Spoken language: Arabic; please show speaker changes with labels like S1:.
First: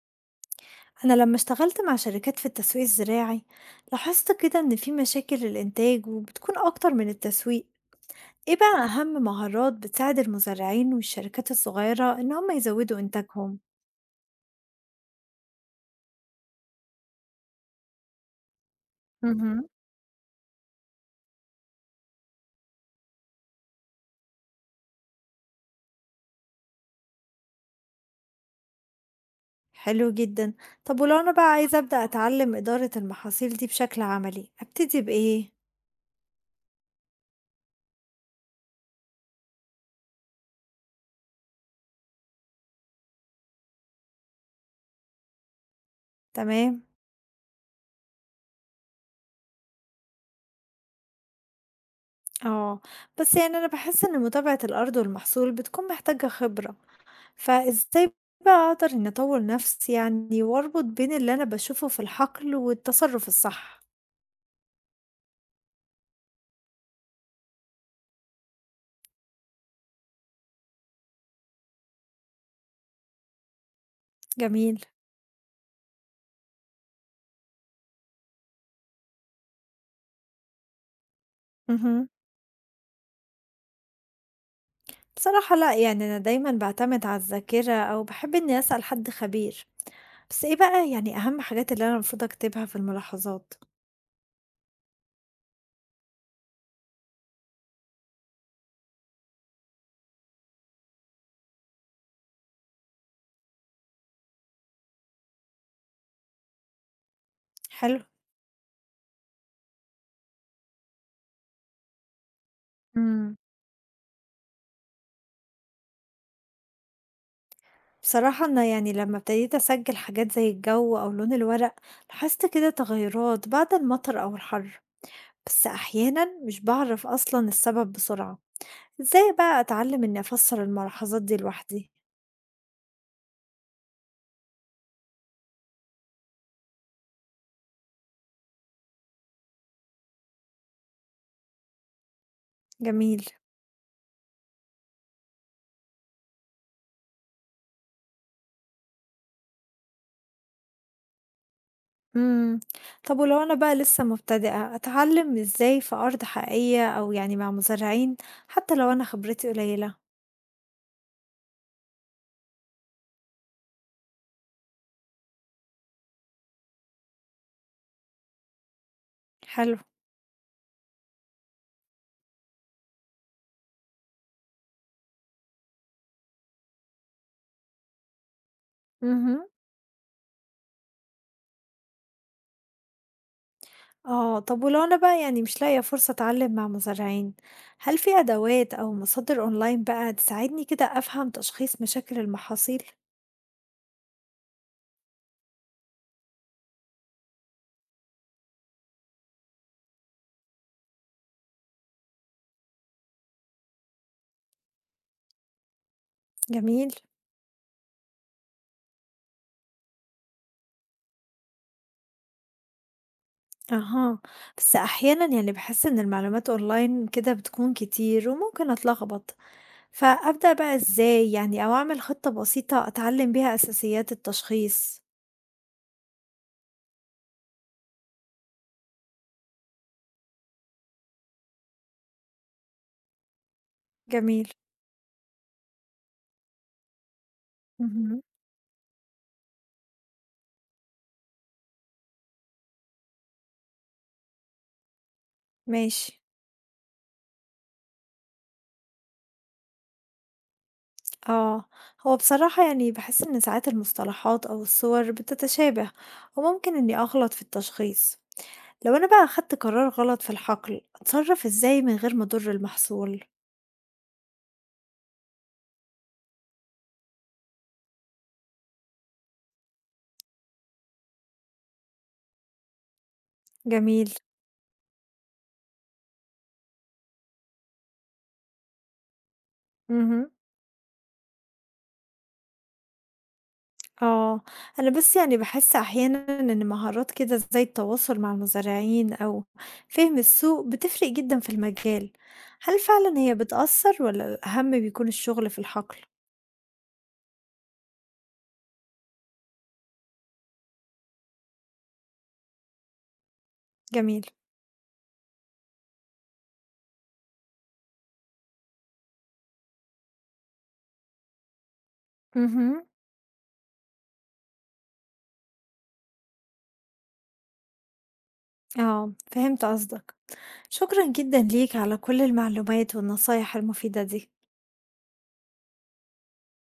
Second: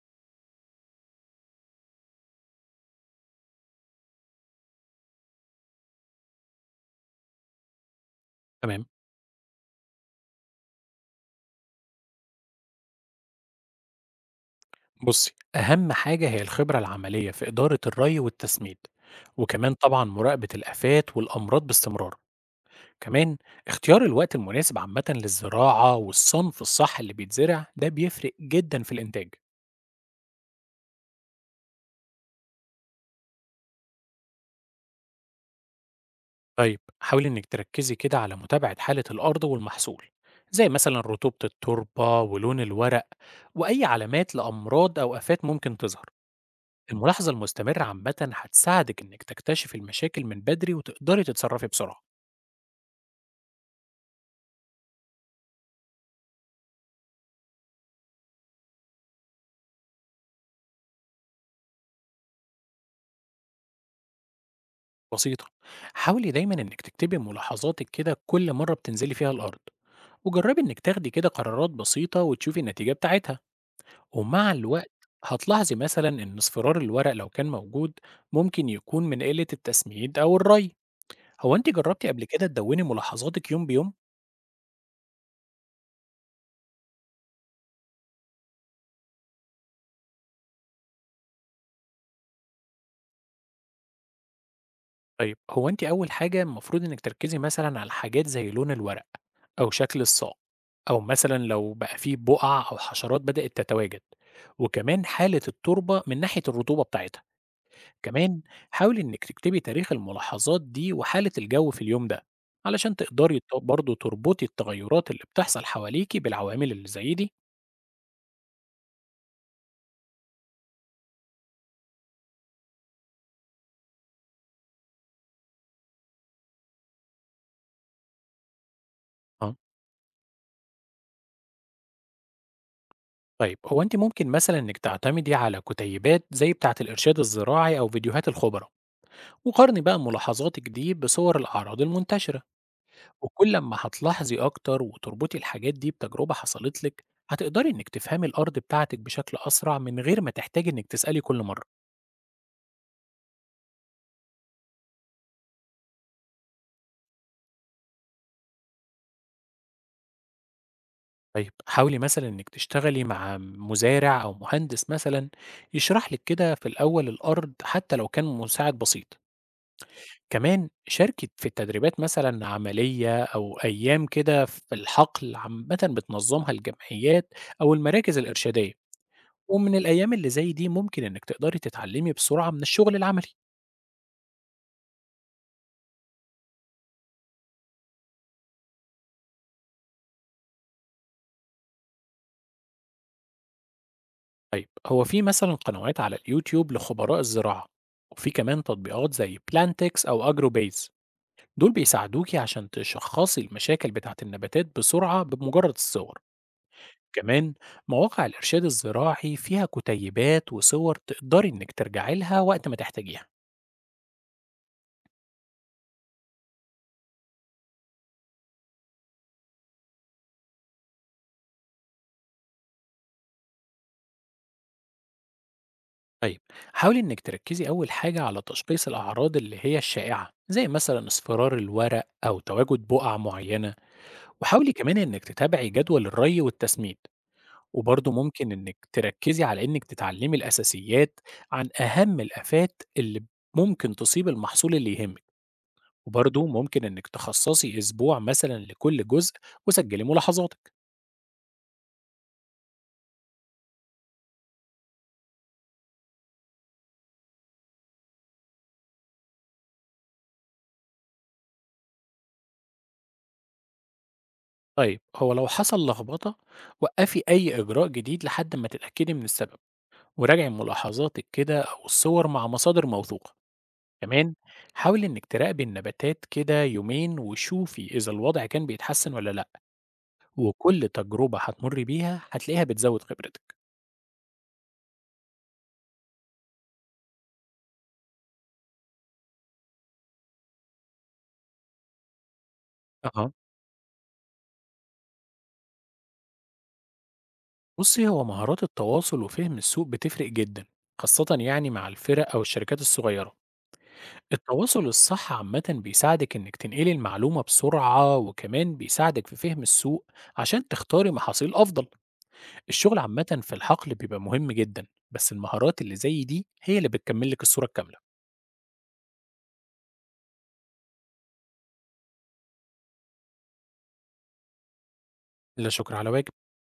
S1: أنا لما اشتغلت مع شركات في التسويق الزراعي، لاحظت كده إن في مشاكل الإنتاج وبتكون أكتر من التسويق. إيه
S2: تمام.
S1: بقى أهم مهارات بتساعد المزارعين والشركات الصغيرة إن هم يزودوا إنتاجهم؟
S2: بصي، أهم حاجة هي الخبرة العملية في إدارة الري والتسميد،
S1: مهم.
S2: وكمان طبعا مراقبة الآفات والأمراض باستمرار. كمان اختيار الوقت المناسب عامة للزراعة والصنف الصح اللي بيتزرع ده بيفرق جدا في الإنتاج.
S1: حلو جدا. طب ولو أنا بقى عايزة أبدأ أتعلم إدارة المحاصيل دي بشكل عملي، أبتدي بإيه؟
S2: طيب، حاولي إنك تركزي كده على متابعة حالة الأرض والمحصول، زي مثلا رطوبة التربة ولون الورق، وأي علامات لأمراض أو آفات ممكن تظهر.
S1: تمام؟
S2: الملاحظة المستمرة عامة هتساعدك إنك تكتشف المشاكل من بدري وتقدري تتصرفي بسرعة.
S1: آه، بس يعني أنا بحس إن متابعة الأرض والمحصول بتكون محتاجة خبرة، فإزاي بقى أقدر إني أطور نفسي يعني وأربط بين اللي أنا باشوفه في الحقل والتصرف الصح؟
S2: بسيطة، حاولي دايما إنك تكتبي ملاحظاتك كده كل مرة بتنزلي فيها الأرض، وجربي إنك تاخدي كده قرارات بسيطة وتشوفي النتيجة بتاعتها. ومع
S1: جميل.
S2: الوقت هتلاحظي مثلا إن اصفرار الورق لو كان موجود ممكن يكون من قلة التسميد أو الري. هو أنت جربتي
S1: اهم.
S2: قبل كده تدوني ملاحظاتك يوم بيوم؟
S1: بصراحة لأ، يعني أنا دايمًا باعتمد على الذاكرة أو باحب إني أسأل حد خبير، بس إيه بقى يعني أهم حاجات اللي أنا المفروض أكتبها في الملاحظات؟
S2: طيب، هو أنت أول حاجة المفروض إنك تركزي مثلا على حاجات زي لون الورق، أو شكل الساق، أو مثلا لو بقى فيه بقع أو حشرات بدأت تتواجد، وكمان حالة التربة من ناحية الرطوبة بتاعتها.
S1: حلو.
S2: كمان حاولي إنك تكتبي تاريخ الملاحظات دي وحالة الجو في اليوم ده، علشان
S1: امم
S2: تقدري برضه تربطي التغيرات اللي بتحصل حواليكي بالعوامل اللي زي دي.
S1: بصراحة أنا يعني لما ابتديت أسجل حاجات زي الجو أو لون الورق، لاحظت كده تغيرات بعد المطر أو الحر، بس أحيانا مش بعرف أصلا السبب بسرعة. إزاي
S2: اه،
S1: بقى أتعلّم إنّي أفسّر الملاحظات دي لوحدي؟
S2: طيب هو انت ممكن مثلا انك تعتمدي على كتيبات زي بتاعة الارشاد الزراعي او فيديوهات الخبراء، وقارني بقى ملاحظاتك دي بصور الاعراض المنتشرة.
S1: جميل.
S2: وكل ما هتلاحظي اكتر وتربطي الحاجات دي بتجربة حصلت لك، هتقدري انك تفهمي الارض بتاعتك بشكل اسرع من غير ما تحتاجي انك تسألي كل مرة.
S1: إمم، طب ولو أنا بقى لسّه مبتدئة، أتعلّم إزاي في أرض حقيقية أو يعني مع مزارعين، حتى لو أنا خبرتي قليّلة؟
S2: طيب، حاولي مثلا إنِك تشتغلي مع مزارع أو مهندس مثلا يشرح لك كده في الأول الأرض، حتى لو كان مساعد بسيط.
S1: حلو.
S2: كمان شاركت في التدريبات مثلا عملية أو أيام كده في الحقل عامة بتنظمها الجمعيات أو المراكز الإرشادية.
S1: اهم.
S2: ومن الأيام اللي زي دي ممكن إنك تقدري تتعلمي بسرعة من الشغل العملي.
S1: آه، طب ولو أنا بقى يعني مش لاقية فرصة أتعلّم مع مزارعين، هل في أدوات أو مصادر أونلاين بقى تساعدني كده أفهم تشخيص مشاكل المحاصيل؟
S2: طيب، هو في مثلا قنوات على اليوتيوب لخبراء الزراعة، وفي كمان تطبيقات زي بلانتكس أو أجرو بيز. دول بيساعدوكي عشان تشخصي المشاكل بتاعة النباتات بسرعة بمجرد الصور.
S1: جميل.
S2: كمان مواقع الإرشاد الزراعي فيها كتيبات وصور تقدري إنك ترجعي لها وقت ما تحتاجيها.
S1: أها، بس أحيانًا يعني باحس إن المعلومات أونلاين كده بتكون كتير وممكن أتلخبط. فأبدأ بقى إزاي يعني، أو أعمل خطة بسيطة أتعلم بيها أساسيات التشخيص؟
S2: طيب، حاولي إنك تركزي أول حاجة على تشخيص الأعراض اللي هي الشائعة، زي مثلا اصفرار الورق أو تواجد بقع معينة.
S1: جميل.
S2: وحاولي كمان إنك تتابعي جدول الري والتسميد، وبرضه
S1: مهم.
S2: ممكن إنك تركزي على إنك تتعلمي الأساسيات عن أهم الآفات اللي ممكن تصيب المحصول اللي يهمك.
S1: ماشي.
S2: وبرضه ممكن إنك تخصصي أسبوع مثلا لكل جزء وسجلي ملاحظاتك.
S1: اه، هو بصراحة يعني بحس إن ساعات المصطلحات أو الصور بتتشابه وممكن إني أغلط في التشخيص. لو أنا بقى أخدت قرار غلط في الحقل، أتصرف إزاي من غير ما أضر المحصول؟
S2: طيب، هو لو حصل لخبطة، وقفي أي إجراء جديد لحد ما تتأكدي من السبب، وراجعي ملاحظاتك كده أو الصور مع مصادر موثوقة.
S1: جميل.
S2: كمان حاولي إنك تراقبي النباتات كده يومين وشوفي إذا الوضع كان بيتحسن ولا لأ.
S1: مهم.
S2: وكل تجربة هتمر بيها هتلاقيها بتزود خبرتك.
S1: آه، أنا بس يعني باحس أحيانًا إن مهارات كده زي التواصل مع المزارعين أو فهم السوق بتفرق جدًا في المجال، هل فعلًا
S2: أها،
S1: هي بتأثّر والّا الأهم بيكون الشغل في الحقل؟
S2: بصي هو مهارات التواصل وفهم السوق بتفرق جدا، خاصة يعني مع الفرق أو الشركات الصغيرة.
S1: جميل.
S2: التواصل الصح عامة بيساعدك إنك تنقلي المعلومة بسرعة، وكمان بيساعدك في فهم السوق عشان تختاري محاصيل أفضل.
S1: اهم.
S2: الشغل عامة في الحقل بيبقى مهم جدا، بس المهارات اللي زي دي هي اللي بتكملك الصورة الكاملة.
S1: آه، فهمت قصدك. شكرًا جدًا ليك على كل المعلومات والنصايح المفيدة دي.
S2: لا شكر على واجب.